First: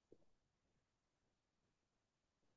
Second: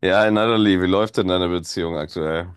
Ja, Natalie, wie läuft denn deine Beziehung aktuell?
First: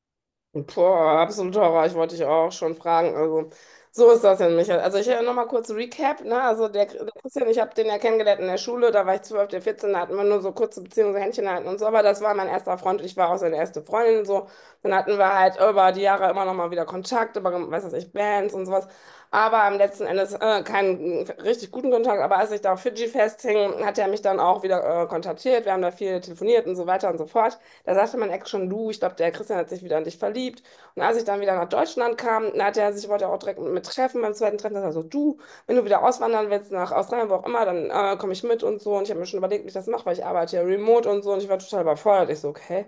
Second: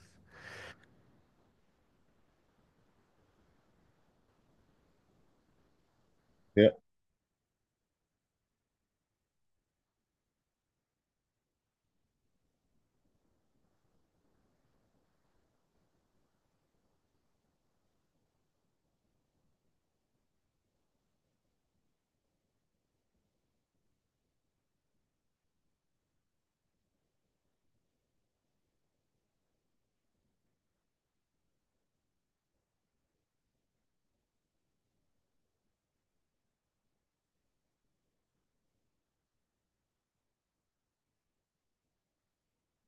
Boah, absolut Horror. Ich wollte dich auch schon fragen. Also, so ist das denn, Michael. Also, ich noch mal kurz Recap. Ne? Also, der Christian, ich habe den ja kennengelernt in der Schule. Da war ich 12, der 14. Da hatten wir nur so kurze Beziehungen, so Händchen halten und so. Aber das war mein erster Freund. Ich war auch seine erste Freundin. So. Dann hatten wir halt über die Jahre immer noch mal wieder Kontakt, über, weiß was ich, Bands und sowas. Aber am letzten Endes keinen richtig guten Kontakt. Aber als ich da auf Fidschi festhing, hat er mich dann auch wieder kontaktiert. Wir haben da viel telefoniert und so weiter und so fort. Da sagte mein Ex schon, du, ich glaube, der Christian hat sich wieder in dich verliebt. Und als ich dann wieder nach Deutschland kam, da hat er sich, wollte er auch direkt mit, mir treffen beim zweiten Treffen. Da sagt er so, du, wenn du wieder auswandern willst nach Australien, wo auch immer, dann komme ich mit und so. Und ich habe mir schon überlegt, wie ich das mache, weil ich arbeite ja remote und so. Und ich war total überfordert. Ich so, okay,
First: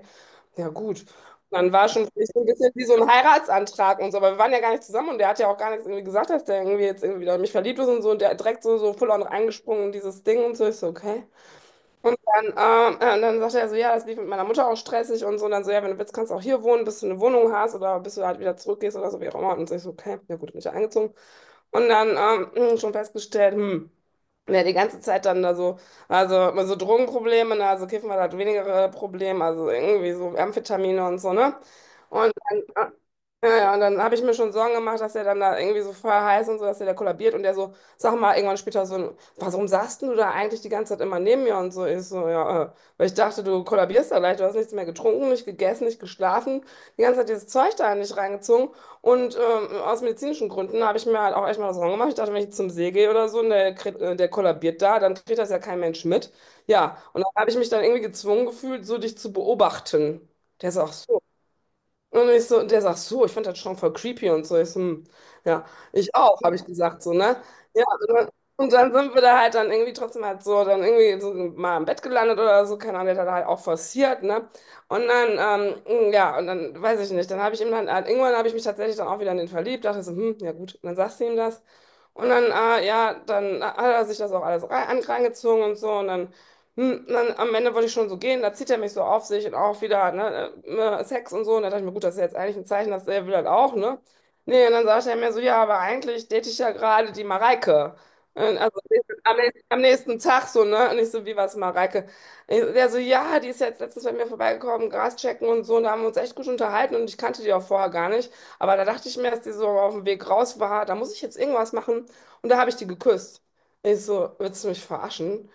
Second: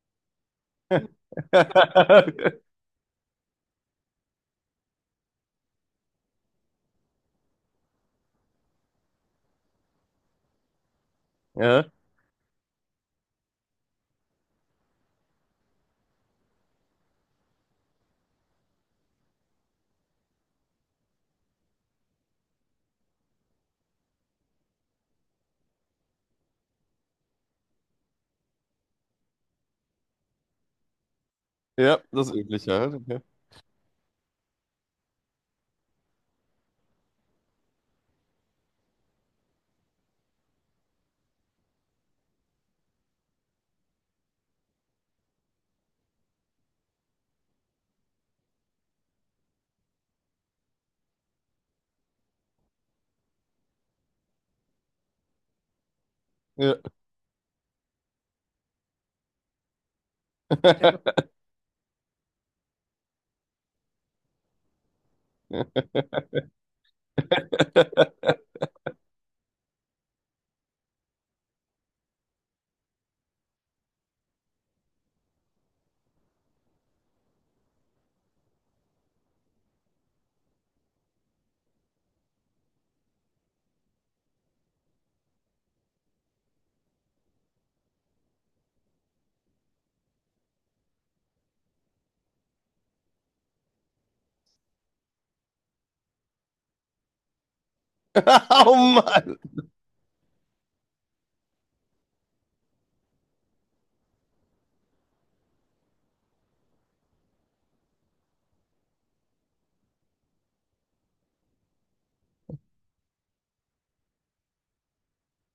ja gut. Und dann war schon für mich so ein bisschen wie so ein Heiratsantrag und so. Aber wir waren ja gar nicht zusammen und der hat ja auch gar nichts irgendwie gesagt, dass der irgendwie jetzt irgendwie wieder in mich verliebt ist und so. Und der hat direkt so, so full on reingesprungen in dieses Ding und so. Ich so, okay. Ja, Dann, dann sagt er so, ja, das lief mit meiner Mutter auch stressig und so. Und dann so, ja, wenn du willst, kannst du auch hier wohnen, bis du eine Wohnung hast oder bis du halt wieder zurückgehst oder so, wie auch immer. Und ich so, okay, ja gut, bin ich ja eingezogen. Und dann schon festgestellt, wer die ganze Zeit dann da so, also immer so Drogenprobleme, ne? Also Kiffen war halt weniger Problem, also irgendwie so Amphetamine und so, ne? ja, das Und Übliche dann, halt. Ja. ja, ja, und dann habe ich mir schon Sorgen gemacht, dass er dann da irgendwie so voll heiß und so, dass er da kollabiert und der so, sag mal, irgendwann später so, warum saßt denn du da eigentlich die ganze Zeit immer neben mir und so? Ich so, ja, weil ich dachte, du kollabierst da leicht, du hast nichts mehr getrunken, nicht gegessen, nicht geschlafen, die ganze Zeit dieses Zeug da nicht reingezogen. Und aus medizinischen Gründen habe ich mir halt auch echt mal das Sorgen gemacht. Ich dachte, wenn ich jetzt zum See gehe oder so und der, der kollabiert da, dann kriegt das ja kein Mensch mit. Ja, und dann habe ich mich dann irgendwie gezwungen gefühlt, so dich zu beobachten. Der ist auch Okay. so. Und ich so, und der sagt so, ich fand das schon voll creepy und so. Ich so, hm, ja, Ja. ich auch, habe ich gesagt, so, ne? Ja, und dann sind wir da halt dann irgendwie trotzdem halt so, dann irgendwie so mal im Bett gelandet oder so, keine Ahnung, der hat da halt auch forciert, ne? Und dann, ja, und dann weiß ich nicht, dann habe ich ihm dann, halt, irgendwann habe ich mich tatsächlich dann auch wieder in den verliebt, dachte so, hm, ja gut, und dann sagst du ihm das. Und dann, ja, dann hat er sich das auch alles rein, angezogen und so, und dann und dann am Ende wollte ich schon so gehen, da zieht er mich so auf sich und auch wieder, ne, Sex und so. Und da dachte ich mir, gut, das ist ja jetzt eigentlich ein Zeichen, dass er will das auch, ne? Nee, und dann sagte er mir so, ja, aber eigentlich date ich ja gerade die Mareike. Und also Oh am Mann! nächsten, am nächsten Tag so, ne? Und ich so, wie was, Mareike? Ich, der so, ja, die ist jetzt letztens bei mir vorbeigekommen, Gras checken und so. Und da haben wir uns echt gut unterhalten und ich kannte die auch vorher gar nicht. Aber da dachte ich mir, dass die so auf dem Weg raus war, da muss ich jetzt irgendwas machen. Und da habe ich die geküsst. Ich so, willst du mich verarschen?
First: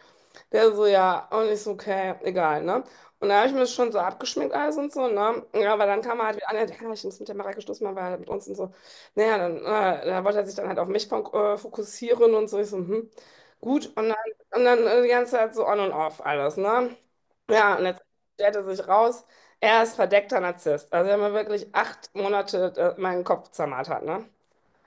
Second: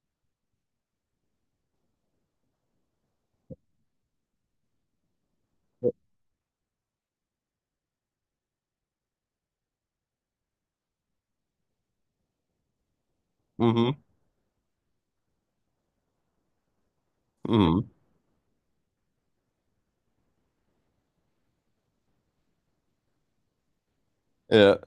Der so, ja, und ich so, okay, egal, ne? Und da habe ich mir das schon so abgeschminkt alles und so, ne? Ja, aber dann kam er halt wieder an, ja, ja, ich muss mit der Mareike Schluss machen, weil er mit uns und so. Naja, dann, da wollte er sich dann halt auf mich fokussieren und so. Ich so, hm, gut. Mhm, Und dann die ganze Zeit so on und off alles, ne? Ja, und mhm. jetzt stellt er sich raus, er ist verdeckter Narzisst. Also er hat mir wirklich 8 Monate meinen Kopf zermartert, ne? Ja,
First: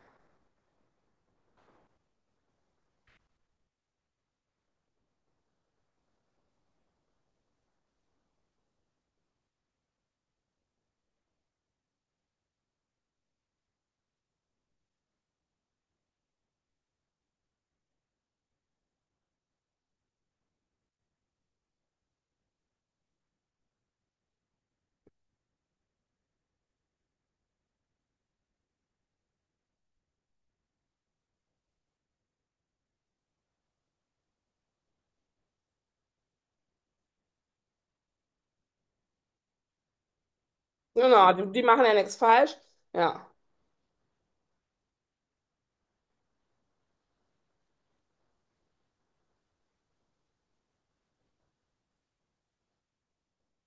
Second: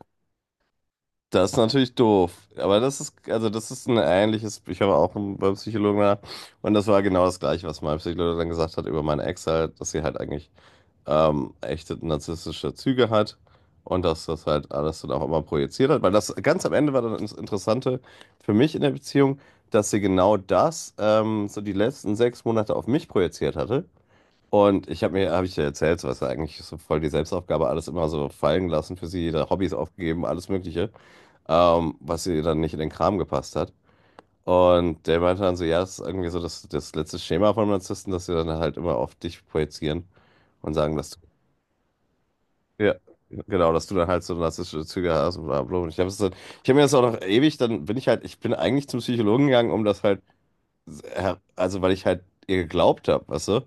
das ist natürlich doof. Aber das ist, also das ist ein ähnliches, ich habe auch einen- beim Psychologen nach. Und das war genau das Gleiche, was mein Psychologe dann gesagt hat über meine Ex halt, dass sie halt eigentlich echte narzisstische Züge hat und dass das halt alles dann auch immer projiziert hat. Weil das ganz am Ende war dann das Interessante für mich in der Beziehung, dass sie genau das so die letzten 6 Monate auf mich projiziert hatte. Und ich habe mir, habe ich dir erzählt, so was ja eigentlich so voll die Selbstaufgabe, alles immer so fallen lassen für sie, ihre Hobbys aufgegeben, alles Mögliche, was ihr dann nicht in den Kram gepasst hat. Und der meinte dann so, ja, das ist irgendwie so das letzte Schema von Narzissten, dass sie dann halt immer auf dich projizieren und sagen, dass du Genau, die machen ja nichts falsch. ja, Ja. genau, dass du dann halt so narzisstische Züge hast und bla bla. Und ich habe dann, ich habe mir das auch noch ewig, dann bin ich halt, ich bin eigentlich zum Psychologen gegangen, um das halt, also weil ich halt ihr geglaubt habe, weißt du?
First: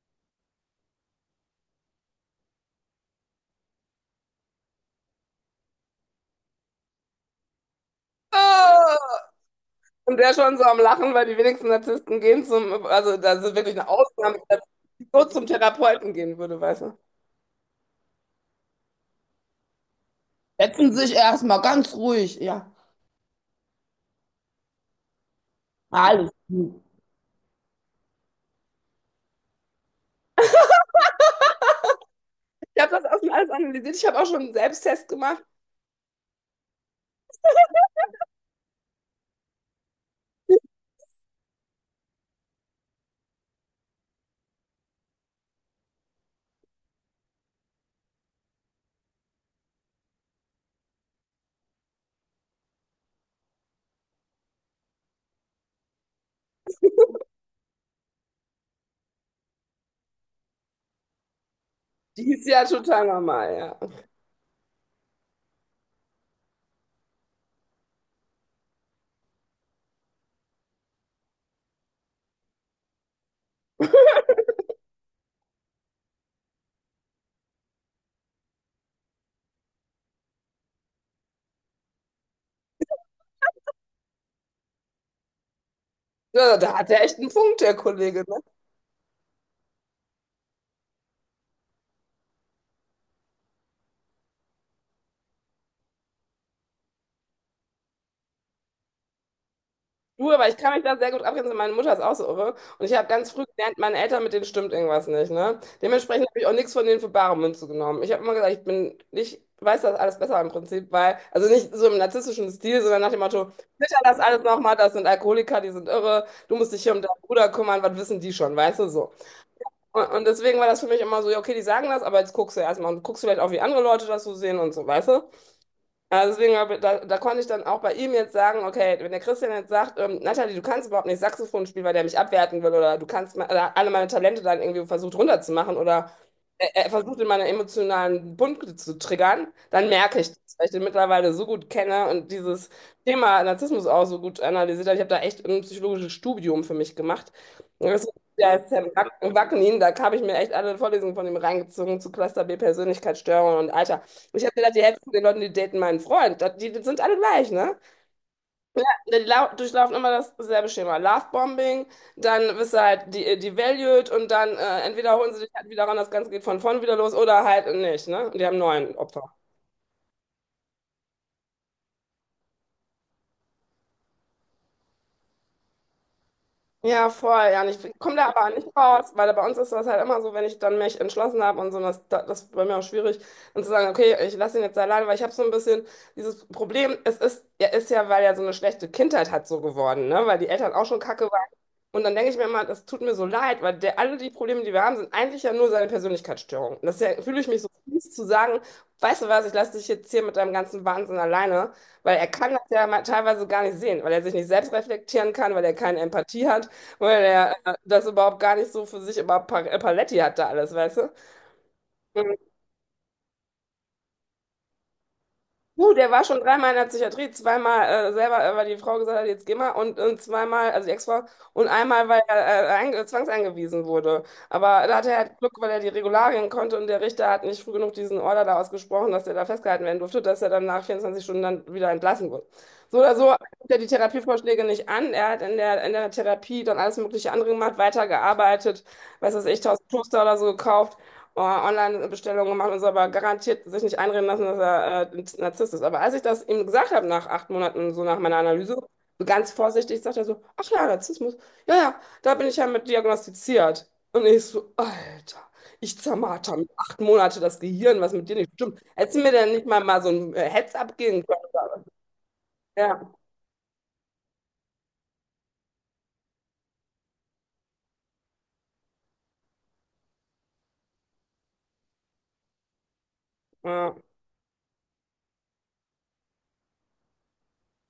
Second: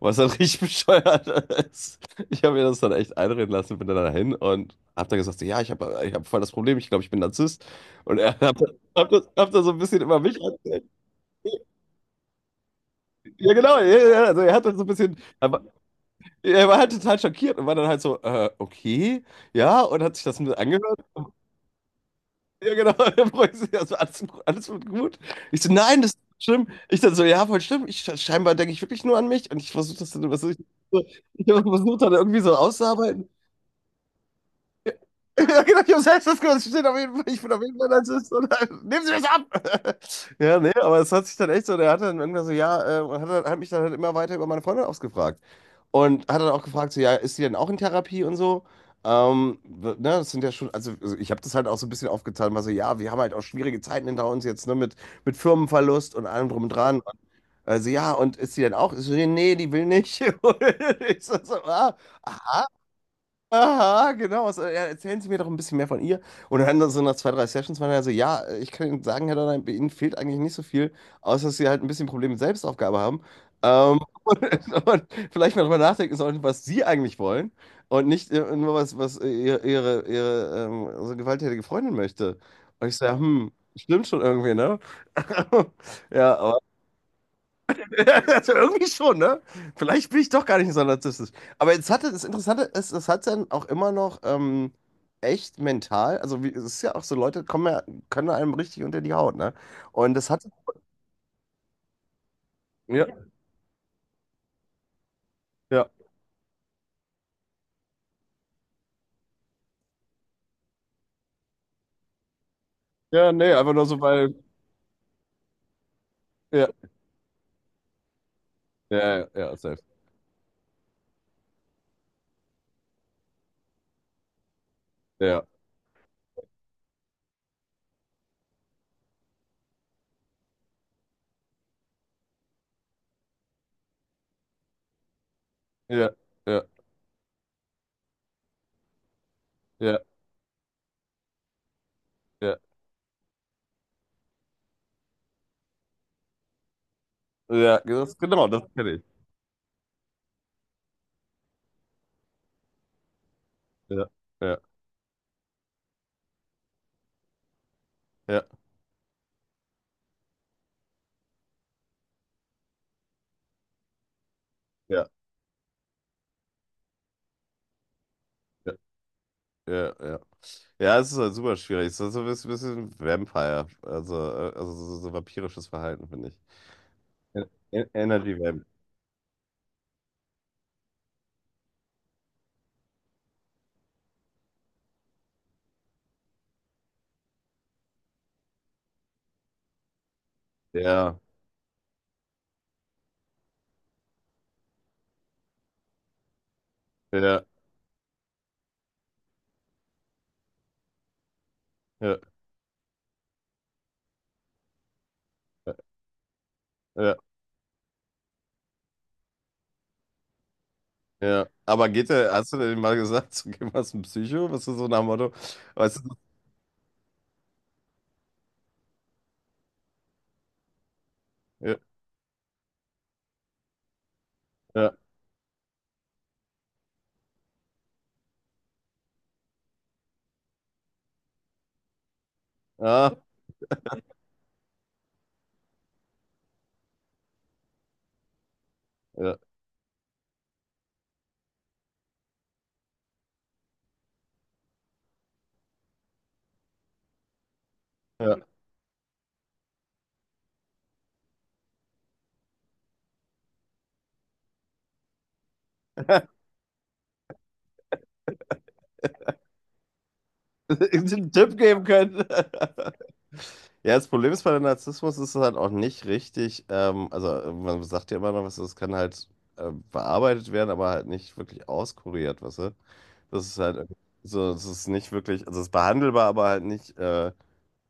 Was dann richtig bescheuert ist. Ich habe mir das dann echt einreden lassen, bin dann dahin und hab dann gesagt, so, ja, ich habe ich hab voll das Problem, ich glaube, ich bin Narzisst. Und er hat hab das so ein bisschen über Und der mich schon so am erzählt. Lachen, weil die wenigsten Narzissten gehen zum, also da Ja, ist wirklich genau, ja, eine ja, Ausnahme, also er hat dann so ein die bisschen, so zum aber Therapeuten gehen würde, er war weißt halt du. total schockiert und war dann halt so, okay. Ja, und hat sich das mit Setzen angehört. sich erstmal ganz ruhig, ja. Ja, genau. Der freut sich, also alles, alles wird gut. Ich so, nein, das ist Alles schlimm. gut. Ich dann so, ja, voll schlimm. Ich, scheinbar denke ich wirklich nur an mich und ich versuche das dann, was ich, so- ich versuche dann irgendwie so Ich habe das auch auszuarbeiten. schon alles analysiert. Ich habe auch schon einen Selbsttest gemacht. Ja, genau, ich habe selbst das gehört. Es steht auf jeden Fall, ich bin auf jeden Fall Narzisst. Und dann, nehmen Sie mich ab! Ja, nee, aber es hat sich dann echt so, der hat dann irgendwann so, ja, und hat, dann- hat mich dann halt immer weiter über meine Freundin ausgefragt. Und hat dann auch gefragt, so, ja, ist sie denn auch in Therapie und so? W- ne, das sind ja schon, also ich habe das halt auch so ein bisschen aufgeteilt, war so, ja, wir haben halt auch schwierige Zeiten hinter uns jetzt, ne, mit Firmenverlust und allem drum und dran. Also, ja, und ist sie denn auch? Ich so, nee, die will nicht. Und ich so, so, ah, Die ist ja total normal, ja. aha, genau. So, ja, erzählen Sie mir doch ein bisschen mehr von ihr. Und dann so nach 2, 3 Sessions waren er so, ja, ich kann Ihnen sagen, Herr Donner, bei Ihnen fehlt eigentlich nicht so viel, außer dass Sie halt ein bisschen Probleme mit Selbstaufgabe haben. Ähm, und, und vielleicht mal drüber nachdenken sollten, was Sie eigentlich wollen und nicht nur was, was ihre also gewalttätige Freundin möchte. Und ich sage, hm, stimmt schon irgendwie, ne? Ja, Ja, da hat er echt einen Punkt, der Kollege, ne? also irgendwie schon, ne? Vielleicht bin ich doch gar nicht so narzisstisch. Aber jetzt hatte, das Interessante ist, es hat dann auch immer noch echt mental, also wie, es ist ja auch so, Leute kommen ja, können einem richtig unter die Haut, ne? Und das Du, hat, aber ich kann mich da sehr gut abgrenzen. Meine Mutter ist auch so irre. Und ich ja, habe ganz früh gelernt, meine Eltern, mit denen stimmt irgendwas nicht. Ne? ja, Dementsprechend habe ich auch nichts von denen für bare Münze genommen. Ich habe immer gesagt, ich bin, ich weiß das alles besser im Prinzip, weil, also nicht so im narzisstischen Stil, sondern nach dem ja, Motto, nee, einfach nur sicher so, das weil, alles nochmal, das sind Alkoholiker, die sind irre, du ja, musst dich hier um deinen Bruder kümmern, was wissen die schon, weißt du ja, so. ja, ja, safe. Und deswegen war das für mich immer so, ja, okay, die sagen das, aber jetzt guckst du erstmal und guckst vielleicht auch, wie andere Leute das so sehen und so, weißt du? Ja, Also deswegen, da konnte ich dann auch bei ihm jetzt sagen, okay, wenn der Christian jetzt sagt, Natalie, du kannst überhaupt nicht Saxophon spielen, weil der mich abwerten will oder du kannst oder alle meine Talente dann irgendwie versucht runterzumachen ja, oder ja, er versucht in meiner emotionalen Punkte zu triggern, dann ja, merke ich das, weil ich den mittlerweile so gut kenne und ja, dieses Thema Narzissmus auch so gut analysiert habe. Ich habe da echt ein psychologisches Studium für mich gemacht. ja, Und das, das, genau, der das ist Sam kenne ich. Wackenin, da habe ich mir echt alle Vorlesungen von ihm reingezogen zu Cluster B Persönlichkeitsstörungen und Alter. Ja, Ich habe ja, gedacht, die Hälfte von den Leuten, die daten meinen Freund, das- die, die sind alle gleich, ne? ja, Die durchlaufen immer dasselbe Schema. Lovebombing, dann wirst du halt devalued und dann ja, entweder holen sie dich halt wieder ran, das Ganze geht von vorn wieder los oder halt nicht, ne? Und die haben ja, 9 Opfer. ja, ja. Ja, es ist halt super schwierig. Es ist so ein bisschen Vampire, also so, so vampirisches Verhalten, finde ich. Ja, voll, En- ja. Und En- ich komme da Energy aber Vamp. nicht raus, weil bei uns ist das halt immer so, wenn ich dann mich entschlossen habe und so, das ist bei mir auch schwierig, dann zu sagen, okay, ich lasse ihn jetzt alleine, weil ich habe so ein bisschen dieses Problem, es ist, er ist ja, weil er so eine schlechte Kindheit hat, so geworden, ne? Weil die Eltern auch schon Ja, kacke waren. Und dann denke ich mir immer, das tut mir so leid, weil der, alle die Probleme, die wir haben, sind eigentlich ja nur seine Persönlichkeitsstörung. Und das ist ja, fühle ja, ich mich so fies zu sagen, weißt du was, ich lasse dich jetzt hier mit deinem ganzen Wahnsinn alleine, ja, weil er kann das ja mal teilweise gar nicht sehen, weil er sich nicht selbst reflektieren kann, weil er ja, keine Empathie hat. ja, Weil er das überhaupt gar nicht so für sich immer Paletti hatte alles, weißt du? ja. Aber geht der, hast du denn mal gesagt, so geh mal zum Psycho? Was ist so nach dem Motto? Weißt du, Der war schon dreimal in der Psychiatrie, zweimal selber, weil die Frau gesagt hat, jetzt geh mal und zweimal, also die Ex-Frau, so, und ja, einmal, weil er zwangseingewiesen wurde. Aber ja, da hatte er halt Glück, weil er die Regularien konnte und der Richter hat nicht früh genug diesen Order da ausgesprochen, dass er da festgehalten werden durfte, dass er dann nach 24 Stunden dann wieder entlassen wurde. So ah, oder so nimmt er die Therapievorschläge nicht an. Er hat in der Therapie dann alles mögliche andere gemacht, weitergearbeitet, weiß ja, was ich, 1000 Toaster oder so gekauft, oh, Online-Bestellungen gemacht und so, aber garantiert sich nicht einreden lassen, dass er Narzisst ist. Aber als ich das ihm gesagt habe, nach 8 Monaten, so nach ja. meiner Analyse, so ganz vorsichtig, sagt er so, ach ja, Narzissmus, ja, ja, da bin ich ja mit diagnostiziert. Und ich so, Alter, ich zermarter mit 8 Monate das Gehirn, was mit dir nicht stimmt. Hättest du mir denn nicht mal so ein Heads-up geben Einen können? Tipp geben können. Ja, Ja, das Problem ist bei dem Narzissmus ist es halt auch nicht richtig, also man sagt ja immer noch, was das kann halt bearbeitet werden, aber halt nicht wirklich auskuriert, weißt du? Das ist halt ja, irgendwie so, es ist nicht wirklich, also es ist behandelbar, aber halt nicht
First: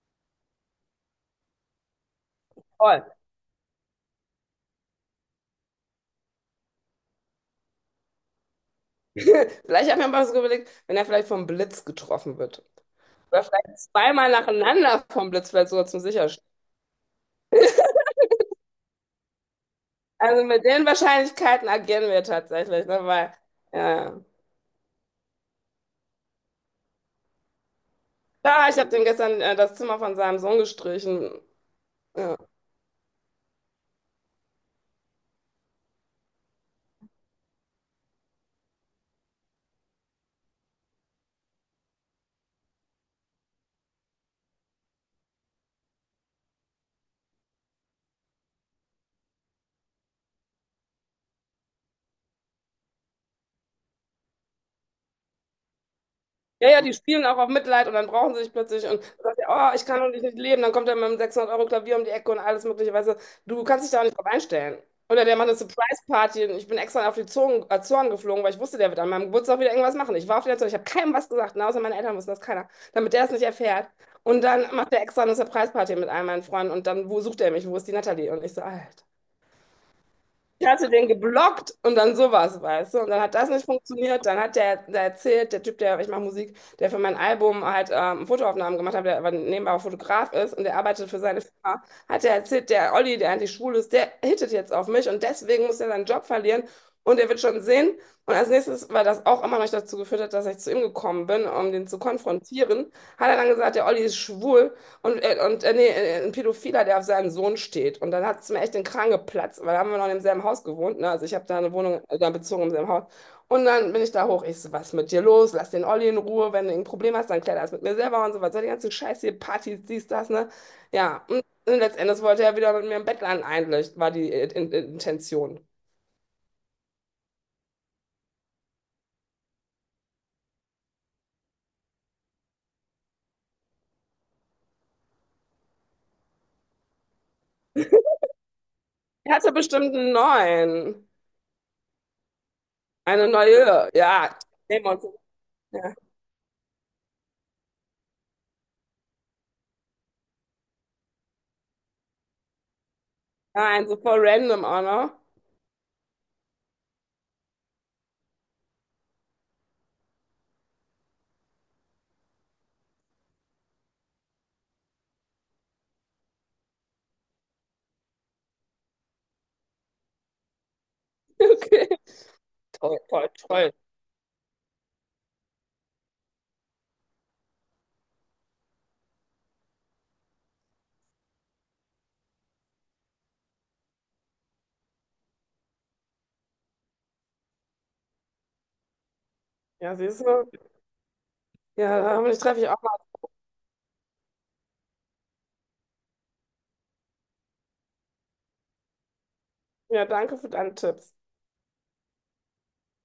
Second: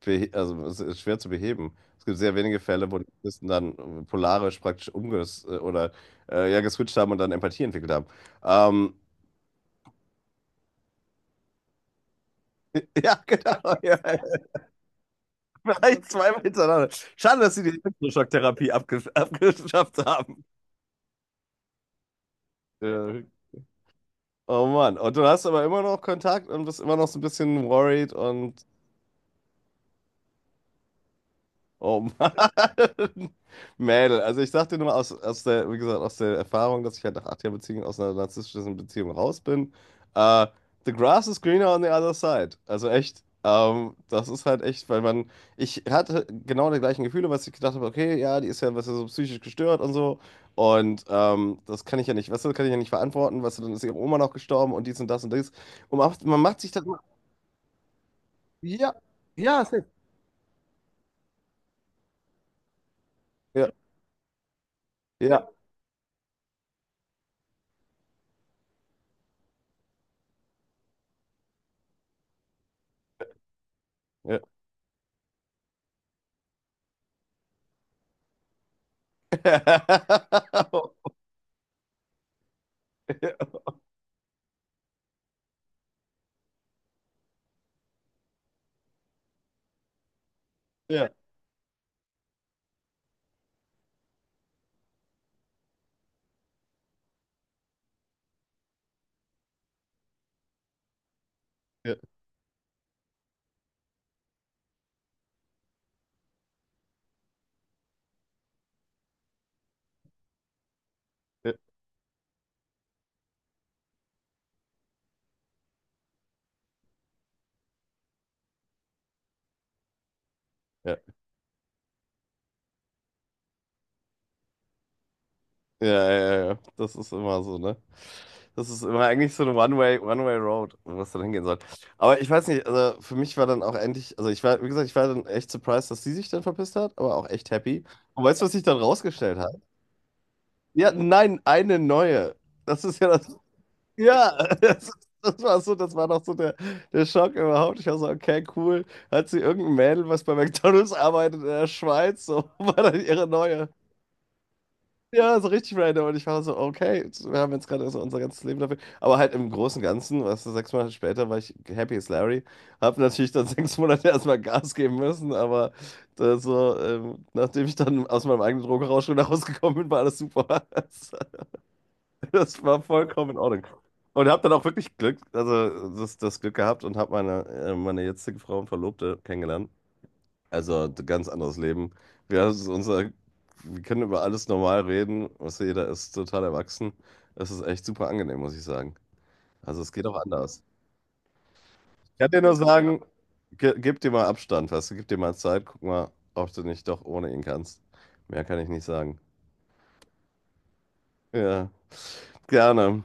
behe- also es ist schwer zu beheben. Es gibt sehr wenige Fälle, wo voll. die Narzissten dann polarisch praktisch umges oder ja, geswitcht haben und dann Empathie entwickelt haben. Ähm, Vielleicht habe ich mir mal so überlegt, wenn er vielleicht vom Blitz getroffen wird. ja, Oder genau. vielleicht Ja, ja. zweimal nacheinander vom Blitz, vielleicht sogar zum Vielleicht zweimal Sicherstellen. hintereinander. Schade, dass sie die Elektroschocktherapie abge abgeschafft haben. Also mit den Wahrscheinlichkeiten agieren wir tatsächlich, ne? Ja. Weil, ja. Oh Mann. Und du hast aber immer noch Kontakt und bist immer noch so ein bisschen worried und Ja, ich habe dem gestern das Zimmer von seinem Sohn gestrichen. oh Mann. Ja. Mädel, also ich sag dir nur aus, aus der, wie gesagt, aus der Erfahrung, dass ich halt nach 8 Jahren Beziehung aus einer narzisstischen Beziehung raus bin. Äh, The grass is greener on the other side. Also echt, das ist halt echt, weil man, ich hatte genau die gleichen Gefühle, was ich gedacht habe, okay, ja, die ist ja, was ja so psychisch gestört und so. Und das kann ich ja nicht, weißt du, kann ich ja nicht verantworten, weißt du, dann ist ihre Oma noch gestorben und dies und das und dies. Und man macht sich Ja, ja, das, die spielen auch auf Mitleid und dann brauchen sie sich plötzlich ja, und du sagst ja, ja, oh, safe. ich kann doch nicht leben. Dann kommt er mit einem 600-Euro-Klavier um die Ecke und alles Mögliche. Weißt du, du Ja, kannst dich da nicht drauf einstellen. Oder der ja. macht eine Surprise-Party und ich bin extra auf die Zonen Azoren geflogen, weil ich wusste, der wird an meinem Geburtstag wieder irgendwas machen. Ich war auf den Azoren, ich habe keinem was gesagt, na, außer meine Eltern wussten das keiner, damit der es nicht erfährt. Ja. Und dann macht er extra eine Surprise-Party mit all meinen Freunden und dann, wo sucht er mich? Wo ist die Natalie? Und ich so, Alter. Ich hatte den geblockt und dann sowas, weißt du? Und dann hat das nicht funktioniert. Dann hat der, der erzählt, der Typ, der, ich mache Musik, der für mein Album halt Fotoaufnahmen gemacht hat, der aber nebenbei auch Fotograf ist und der arbeitet Ja, für seine Firma, hat der erzählt, der Olli, der eigentlich schwul ist, der hittet jetzt auf mich und deswegen muss er seinen Job verlieren und er wird schon sehen. Und als nächstes, weil das auch immer noch dazu geführt hat, dass ich zu ihm gekommen bin, um den ja, zu konfrontieren, hat er dann gesagt, der Olli ist schwul und, nee, ein Pädophiler, der auf seinen Sohn steht. Und dann hat es mir echt den Kragen geplatzt, weil da haben wir noch im selben Haus gewohnt. Ne? Also ich habe ja, da eine Wohnung da bezogen im selben Haus. Und dann bin ich da hoch. Ich so, was ist mit dir los? Lass den Olli in Ruhe. Wenn du ein Problem hast, dann klär das mit mir selber und so was. So die ganze Scheiße hier, Partys, dies, das, ne? ja, Ja, und letztendlich wollte er wieder mit mir im Bett landen, eigentlich, war die Intention. ja, ja, ja. Ja. Das ist immer so, ne? Das ist immer eigentlich so eine One-Way, One-Way-Road, wo es dann hingehen soll. Aber ich weiß nicht, also für mich war dann auch endlich, also ich war, wie gesagt, ich war dann echt surprised, dass sie sich dann verpisst hat, aber auch echt happy. Und weißt du, was sich dann Er rausgestellt hatte hat? bestimmt einen Ja, neuen. nein, eine neue. Das ist ja Eine das, neue. ja, Ja, nehmen wir das, uns. das war so, Ja. das war noch so der, der Schock überhaupt. Ich war so, okay, cool. Hat sie irgendein Mädel, was bei McDonald's arbeitet in der Schweiz, so war dann ihre neue. Nein, so voll random auch noch. Ja, so richtig random. Und ich war so, okay, wir haben jetzt gerade so unser ganzes Leben dafür. Aber halt im Großen und Ganzen, weißt du, 6 Monate später war ich happy as Larry. Hab natürlich dann 6 Monate erstmal Gas geben müssen, aber da so, nachdem ich dann aus meinem eigenen Drogenrausch wieder rausgekommen bin, war alles super. Okay. Das das war Toll, toll, vollkommen in Ordnung. toll. Und hab dann auch wirklich Glück, also das, das Glück gehabt und hab meine, meine jetzige Frau und Verlobte kennengelernt. Also ein ganz anderes Leben. Wir, haben es unser, wir können über alles normal reden. Was jeder ist total erwachsen. Es ist echt super angenehm, muss ich sagen. Also es Ja, geht auch siehst du? anders. Ja, Ich kann hoffentlich dir nur treffe ich auch mal. sagen, ge gib dir mal Abstand, weißt du, gib dir mal Zeit, guck mal, ob du nicht doch ohne ihn kannst. Mehr kann ich nicht sagen. Ja, danke für deine Tipps. Ja, gerne.